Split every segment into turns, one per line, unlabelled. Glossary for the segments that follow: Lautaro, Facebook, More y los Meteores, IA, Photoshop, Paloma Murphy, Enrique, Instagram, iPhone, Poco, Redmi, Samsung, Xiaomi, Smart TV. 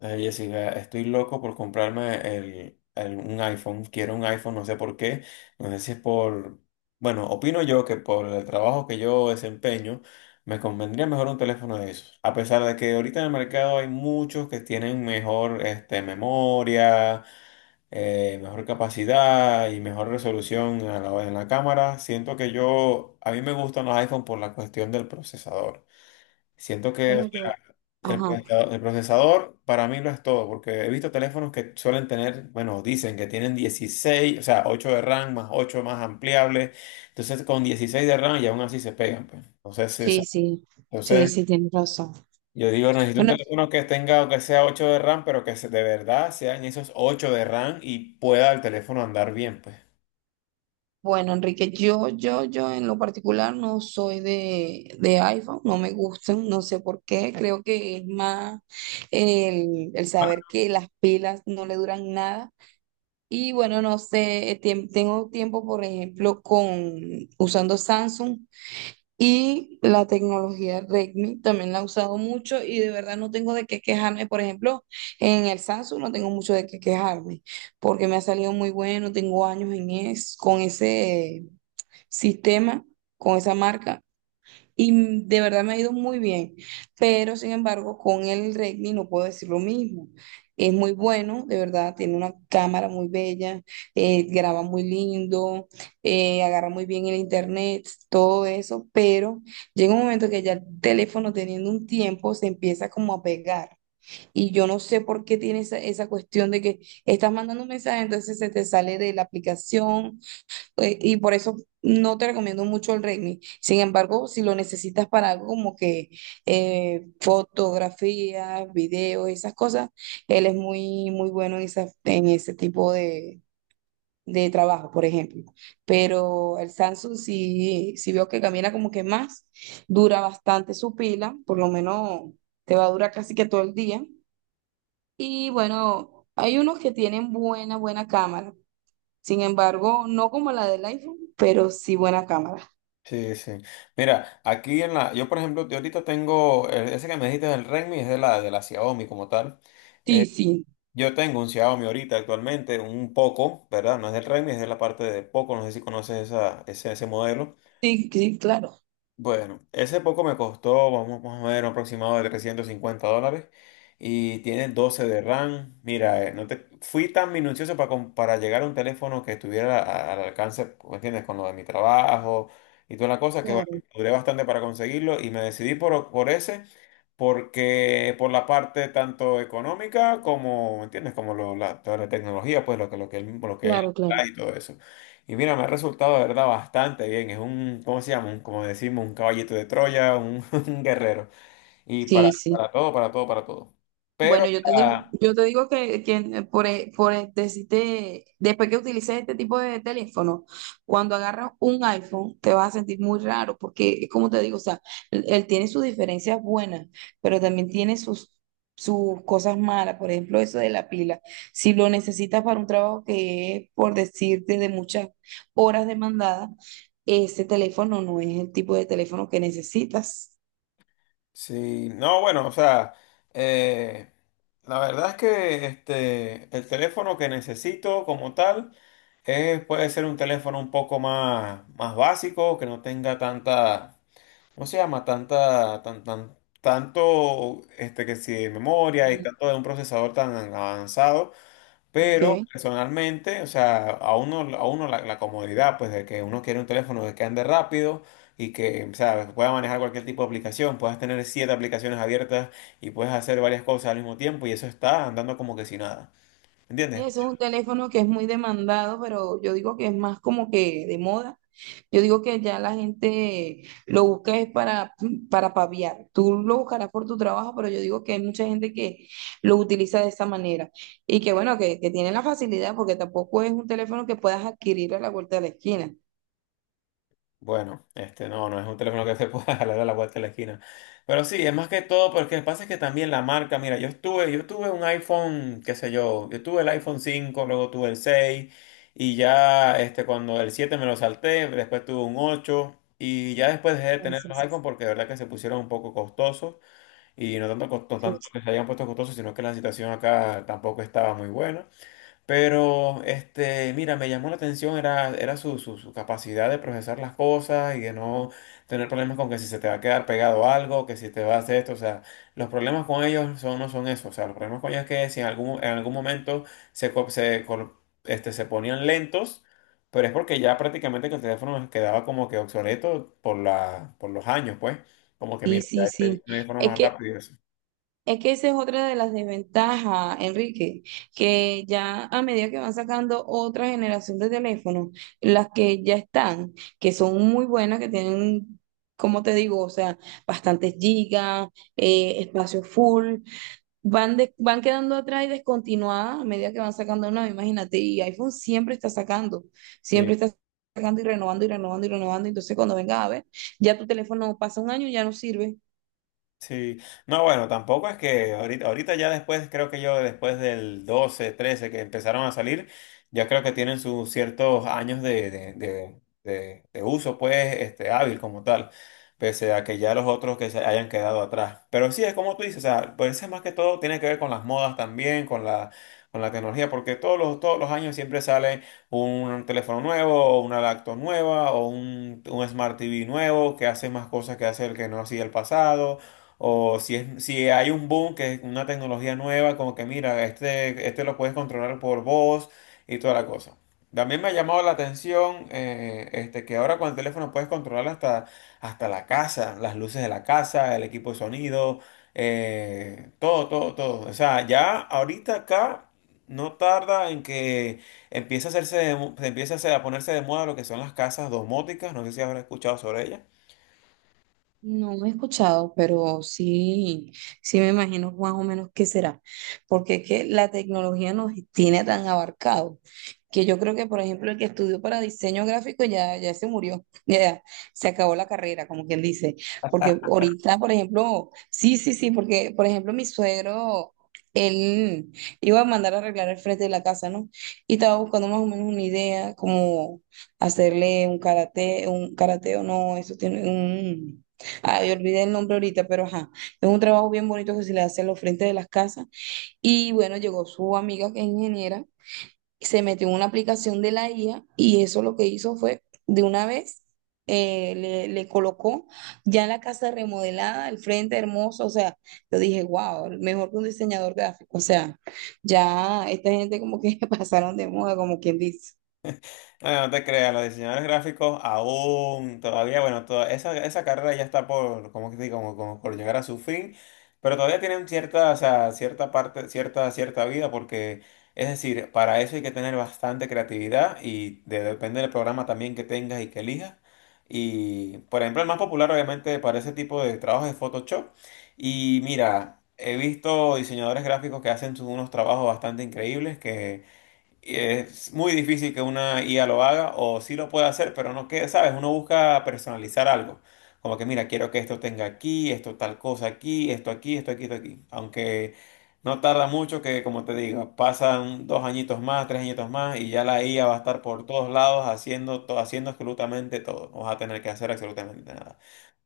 Ay, Jessica, estoy loco por comprarme un iPhone. Quiero un iPhone, no sé por qué. No sé si es por... Bueno, opino yo que por el trabajo que yo desempeño, me convendría mejor un teléfono de esos. A pesar de que ahorita en el mercado hay muchos que tienen mejor memoria, mejor capacidad y mejor resolución en la cámara, siento que yo... A mí me gustan los iPhone por la cuestión del procesador. Siento
Bueno,
que
yo,
el
ajá,
procesador, el procesador para mí lo es todo, porque he visto teléfonos que suelen tener, bueno, dicen que tienen 16 o sea, 8 de RAM más 8 más ampliables, entonces con 16 de RAM y aún así se pegan, pues. Entonces, es-
sí, sí, sí,
entonces
sí, tienes razón.
yo digo, necesito un
Bueno,
teléfono que tenga, que sea 8 de RAM, pero de verdad sean esos 8 de RAM y pueda el teléfono andar bien, pues.
bueno, Enrique, yo en lo particular no soy de iPhone, no me gustan, no sé por qué, creo que es más el saber que las pilas no le duran nada. Y bueno, no sé, tengo tiempo, por ejemplo, con usando Samsung. Y la tecnología Redmi también la he usado mucho y de verdad no tengo de qué quejarme. Por ejemplo, en el Samsung no tengo mucho de qué quejarme porque me ha salido muy bueno, tengo años en es, con ese sistema, con esa marca. Y de verdad me ha ido muy bien, pero sin embargo con el Redmi no puedo decir lo mismo. Es muy bueno, de verdad, tiene una cámara muy bella, graba muy lindo, agarra muy bien el internet, todo eso, pero llega un momento que ya el teléfono teniendo un tiempo se empieza como a pegar. Y yo no sé por qué tiene esa cuestión de que estás mandando un mensaje, entonces se te sale de la aplicación, y por eso no te recomiendo mucho el Redmi. Sin embargo, si lo necesitas para algo como que fotografías, videos, esas cosas, él es muy, muy bueno en, en ese tipo de trabajo, por ejemplo. Pero el Samsung sí, sí veo que camina como que más, dura bastante su pila, por lo menos te va a durar casi que todo el día. Y bueno, hay unos que tienen buena, buena cámara. Sin embargo, no como la del iPhone, pero sí buena cámara.
Sí, sí. Mira, aquí en la, yo por ejemplo, yo ahorita tengo, ese que me dijiste del Redmi es de la Xiaomi como tal. Eh,
Sí, sí,
Yo tengo un Xiaomi ahorita actualmente, un Poco, ¿verdad? No es del Redmi, es de la parte de Poco, no sé si conoces esa, ese modelo.
sí, sí, claro,
Bueno, ese poco me costó, vamos a ver, un aproximado de $350 y tiene 12 de RAM. Mira, no te, fui tan minucioso para, para llegar a un teléfono que estuviera al alcance, ¿me entiendes? Con lo de mi trabajo y toda la cosa, que bueno,
claro,
duré bastante para conseguirlo y me decidí por ese, porque por la parte tanto económica como, ¿me entiendes? Como toda la tecnología, pues lo que él
claro, claro.
trae y todo eso. Y mira, me ha resultado de verdad bastante bien. Es un, ¿cómo se llama? Un, como decimos, un caballito de Troya, un, un guerrero. Y para,
Sí, sí.
para todo, para todo, para todo. Pero, o
Bueno,
sea,
yo te digo que por, por decirte, después que utilices este tipo de teléfono, cuando agarras un iPhone, te vas a sentir muy raro, porque es como te digo, o sea, él tiene sus diferencias buenas, pero también tiene sus, sus cosas malas, por ejemplo, eso de la pila. Si lo necesitas para un trabajo que es, por decirte, de muchas horas demandadas, ese teléfono no es el tipo de teléfono que necesitas.
sí, no, bueno, o sea, eh, la verdad es que el teléfono que necesito como tal es, puede ser un teléfono un poco más básico, que no tenga tanta, ¿cómo se llama? Tanta, tanto, que si de memoria y
Em,
tanto de un procesador tan avanzado. Pero
Ok.
personalmente, o sea, a uno la comodidad, pues de que uno quiere un teléfono de que ande rápido y que, o sea, pueda manejar cualquier tipo de aplicación, puedas tener siete aplicaciones abiertas y puedes hacer varias cosas al mismo tiempo y eso está andando como que sin nada.
Sí,
¿Entiendes?
ese es un teléfono que es muy demandado, pero yo digo que es más como que de moda. Yo digo que ya la gente lo busca es para paviar. Tú lo buscarás por tu trabajo, pero yo digo que hay mucha gente que lo utiliza de esa manera. Y que bueno, que tiene la facilidad, porque tampoco es un teléfono que puedas adquirir a la vuelta de la esquina.
Bueno, este no es un teléfono que se pueda jalar a la vuelta de la esquina. Pero sí, es más que todo porque lo que pasa es que también la marca, mira, yo tuve un iPhone, qué sé yo, yo tuve el iPhone 5, luego tuve el 6 y ya cuando el 7 me lo salté, después tuve un 8 y ya después dejé de tener
Eso
los iPhone porque de verdad que se pusieron un poco costosos y no tanto, no
sí,
tanto
sí.
que se hayan puesto costosos, sino que la situación acá tampoco estaba muy buena. Pero, mira, me llamó la atención, era su capacidad de procesar las cosas y de no tener problemas con que si se te va a quedar pegado algo, que si te va a hacer esto, o sea, los problemas con ellos son, no son eso, o sea, los problemas con ellos es que si en algún momento se, co- se, col- este, se ponían lentos, pero es porque ya prácticamente que el teléfono quedaba como que obsoleto por los años, pues, como que
Sí,
mira, ya
sí,
un
sí.
teléfono
Es
más
que
rápido y eso.
es que esa es otra de las desventajas, Enrique, que ya a medida que van sacando otra generación de teléfonos, las que ya están, que son muy buenas, que tienen, como te digo, o sea, bastantes gigas, espacio full, van, van quedando atrás y descontinuadas a medida que van sacando una, imagínate, y iPhone siempre está sacando y renovando y renovando y renovando, entonces cuando venga a ver, ya tu teléfono pasa un año y ya no sirve.
Sí, no, bueno, tampoco es que ahorita ya después, creo que yo después del 12 13 que empezaron a salir, ya creo que tienen sus ciertos años de uso, pues, hábil como tal, pese a que ya los otros que se hayan quedado atrás. Pero sí, es como tú dices, o sea, por eso es más que todo tiene que ver con las modas también, con la, tecnología, porque todos los años siempre sale un teléfono nuevo, o una laptop nueva, o un Smart TV nuevo que hace más cosas que hace el que no hacía el pasado o si hay un boom, que es una tecnología nueva, como que mira, este lo puedes controlar por voz y toda la cosa. También me ha llamado la atención que ahora con el teléfono puedes controlar hasta la casa, las luces de la casa, el equipo de sonido, todo, todo, todo. O sea, ya ahorita acá no tarda en que empieza a hacerse, de mo- empieza a hacer- a ponerse de moda lo que son las casas domóticas. No sé si habrás escuchado sobre ellas.
No he escuchado, pero sí, sí me imagino más o menos qué será, porque es que la tecnología nos tiene tan abarcado que yo creo que, por ejemplo, el que estudió para diseño gráfico ya, ya se murió, ya se acabó la carrera, como quien dice, porque ahorita, por ejemplo, sí, sí, sí, porque, por ejemplo, mi suegro, él iba a mandar a arreglar el frente de la casa, ¿no? Y estaba buscando más o menos una idea, como hacerle un karate o no, eso tiene un... Ay, olvidé el nombre ahorita, pero ajá, es un trabajo bien bonito que se le hace a los frentes de las casas. Y bueno, llegó su amiga que es ingeniera, se metió en una aplicación de la IA y eso lo que hizo fue, de una vez, le colocó ya la casa remodelada, el frente hermoso, o sea, yo dije, wow, mejor que un diseñador gráfico, o sea, ya esta gente como que pasaron de moda, como quien dice.
Bueno, no te creas, los diseñadores gráficos aún todavía, bueno, toda esa carrera ya está por, como que te digo, como por llegar a su fin, pero todavía tienen cierta, o sea, cierta parte, cierta vida, porque es decir, para eso hay que tener bastante creatividad y depende del programa también que tengas y que elijas. Y, por ejemplo, el más popular obviamente para ese tipo de trabajos es Photoshop. Y mira, he visto diseñadores gráficos que hacen unos trabajos bastante increíbles que... Y es muy difícil que una IA lo haga, o sí lo puede hacer, pero no que, ¿sabes? Uno busca personalizar algo. Como que, mira, quiero que esto tenga aquí, esto tal cosa aquí, esto aquí, esto aquí, esto aquí. Aunque no tarda mucho que, como te digo, pasan 2 añitos más, 3 añitos más, y ya la IA va a estar por todos lados haciendo absolutamente todo. No vas a tener que hacer absolutamente nada.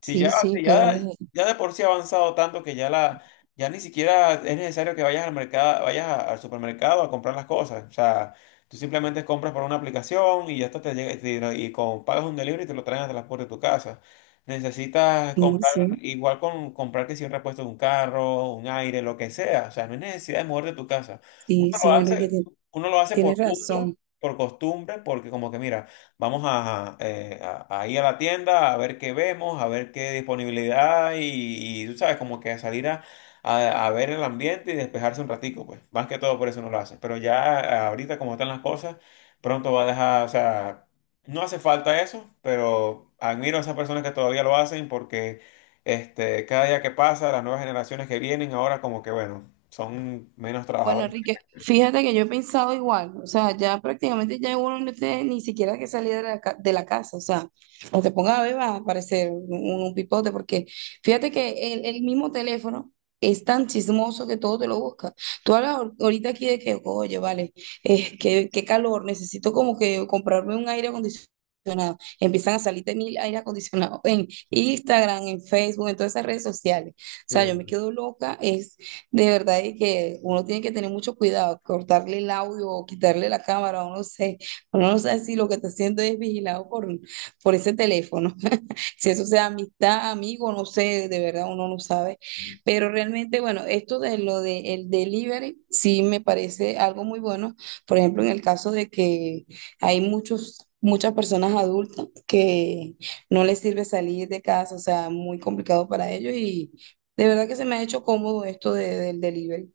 Si ya,
Sí, sí,
si ya,
pues,
ya de por sí ha avanzado tanto que ya ni siquiera es necesario que vayas al mercado, vayas al supermercado a comprar las cosas. O sea, tú simplemente compras por una aplicación y ya hasta te llega y pagas un delivery y te lo traen hasta la puerta de tu casa. Necesitas
sí,
comprar,
sí,
igual con comprar que si un repuesto de un carro, un aire, lo que sea. O sea, no hay necesidad de mover de tu casa. Uno
sí,
lo
sí, Enrique,
hace, uno lo hace
tienes
por gusto,
razón.
por costumbre, porque como que mira. Vamos a ir a la tienda a ver qué vemos, a ver qué disponibilidad y tú sabes, como que a salir a ver el ambiente y despejarse un ratico, pues. Más que todo por eso no lo hace. Pero ya ahorita como están las cosas, pronto va a dejar, o sea, no hace falta eso, pero admiro a esas personas que todavía lo hacen porque cada día que pasa, las nuevas generaciones que vienen ahora como que, bueno, son menos
Bueno,
trabajadores.
Enrique, fíjate que yo he pensado igual, o sea, ya prácticamente ya uno no tiene ni siquiera que salir de la, de la casa, o sea, o te pongas a beber va a aparecer un pipote, porque fíjate que el mismo teléfono es tan chismoso que todo te lo busca. Tú hablas ahorita aquí de que, oye, vale, qué, qué calor, necesito como que comprarme un aire acondicionado. Empiezan a salir de mil aire acondicionado en Instagram, en Facebook, en todas esas redes sociales. O sea, yo me
Sí.
quedo loca, de verdad, y que uno tiene que tener mucho cuidado, cortarle el audio o quitarle la cámara, uno no sé, uno no sabe si lo que está haciendo es vigilado por ese teléfono. Si eso sea amistad, amigo, no sé, de verdad uno no sabe. Pero realmente, bueno, esto de lo del delivery sí me parece algo muy bueno. Por ejemplo, en el caso de que hay muchos... Muchas personas adultas que no les sirve salir de casa, o sea, muy complicado para ellos y, de verdad que se me ha hecho cómodo esto del delivery.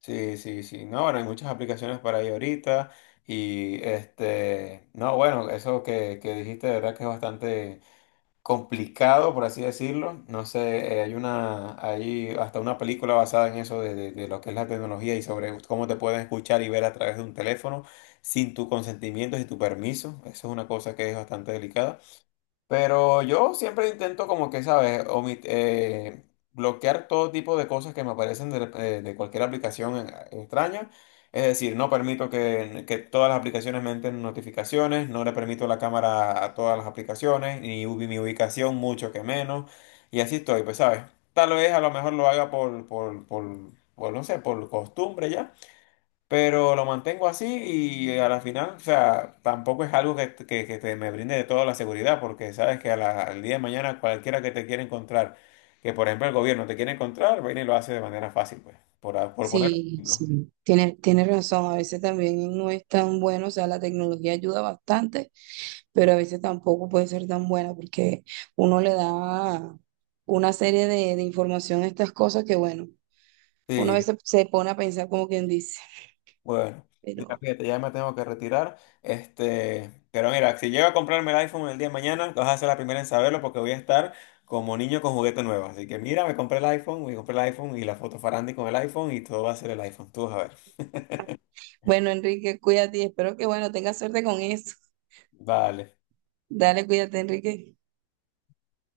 Sí, sí, sí. No, bueno, hay muchas aplicaciones para ahí ahorita. Y no, bueno, eso que dijiste, de verdad que es bastante complicado, por así decirlo. No sé, hay hasta una película basada en eso de lo que es la tecnología y sobre cómo te pueden escuchar y ver a través de un teléfono sin tu consentimiento y tu permiso. Eso es una cosa que es bastante delicada. Pero yo siempre intento como que, ¿sabes? Bloquear todo tipo de cosas que me aparecen de cualquier aplicación extraña. Es decir, no permito que todas las aplicaciones me entren notificaciones, no le permito la cámara a todas las aplicaciones, ni mi ubicación mucho que menos. Y así estoy, pues, ¿sabes? Tal vez a lo mejor lo haga por no sé, por costumbre ya. Pero lo mantengo así y a la final, o sea, tampoco es algo me brinde de toda la seguridad, porque sabes que al día de mañana cualquiera que te quiera encontrar, que por ejemplo el gobierno te quiere encontrar, viene y lo hace de manera fácil, pues, por poner un
Sí,
ejemplo.
sí, tiene tiene razón. A veces también no es tan bueno, o sea, la tecnología ayuda bastante, pero a veces tampoco puede ser tan buena porque uno le da una serie de información a estas cosas que, bueno, uno a
Sí,
veces se pone a pensar como quien dice.
bueno, mira,
Pero
fíjate, ya me tengo que retirar. Pero mira, si llego a comprarme el iPhone el día de mañana, vas a ser la primera en saberlo porque voy a estar como niño con juguete nuevo. Así que mira, me compré el iPhone, me compré el iPhone y la foto farandi con el iPhone y todo va a ser el iPhone. Tú vas a ver.
bueno, Enrique, cuídate y espero que, bueno, tengas suerte con eso.
Vale.
Dale, cuídate, Enrique.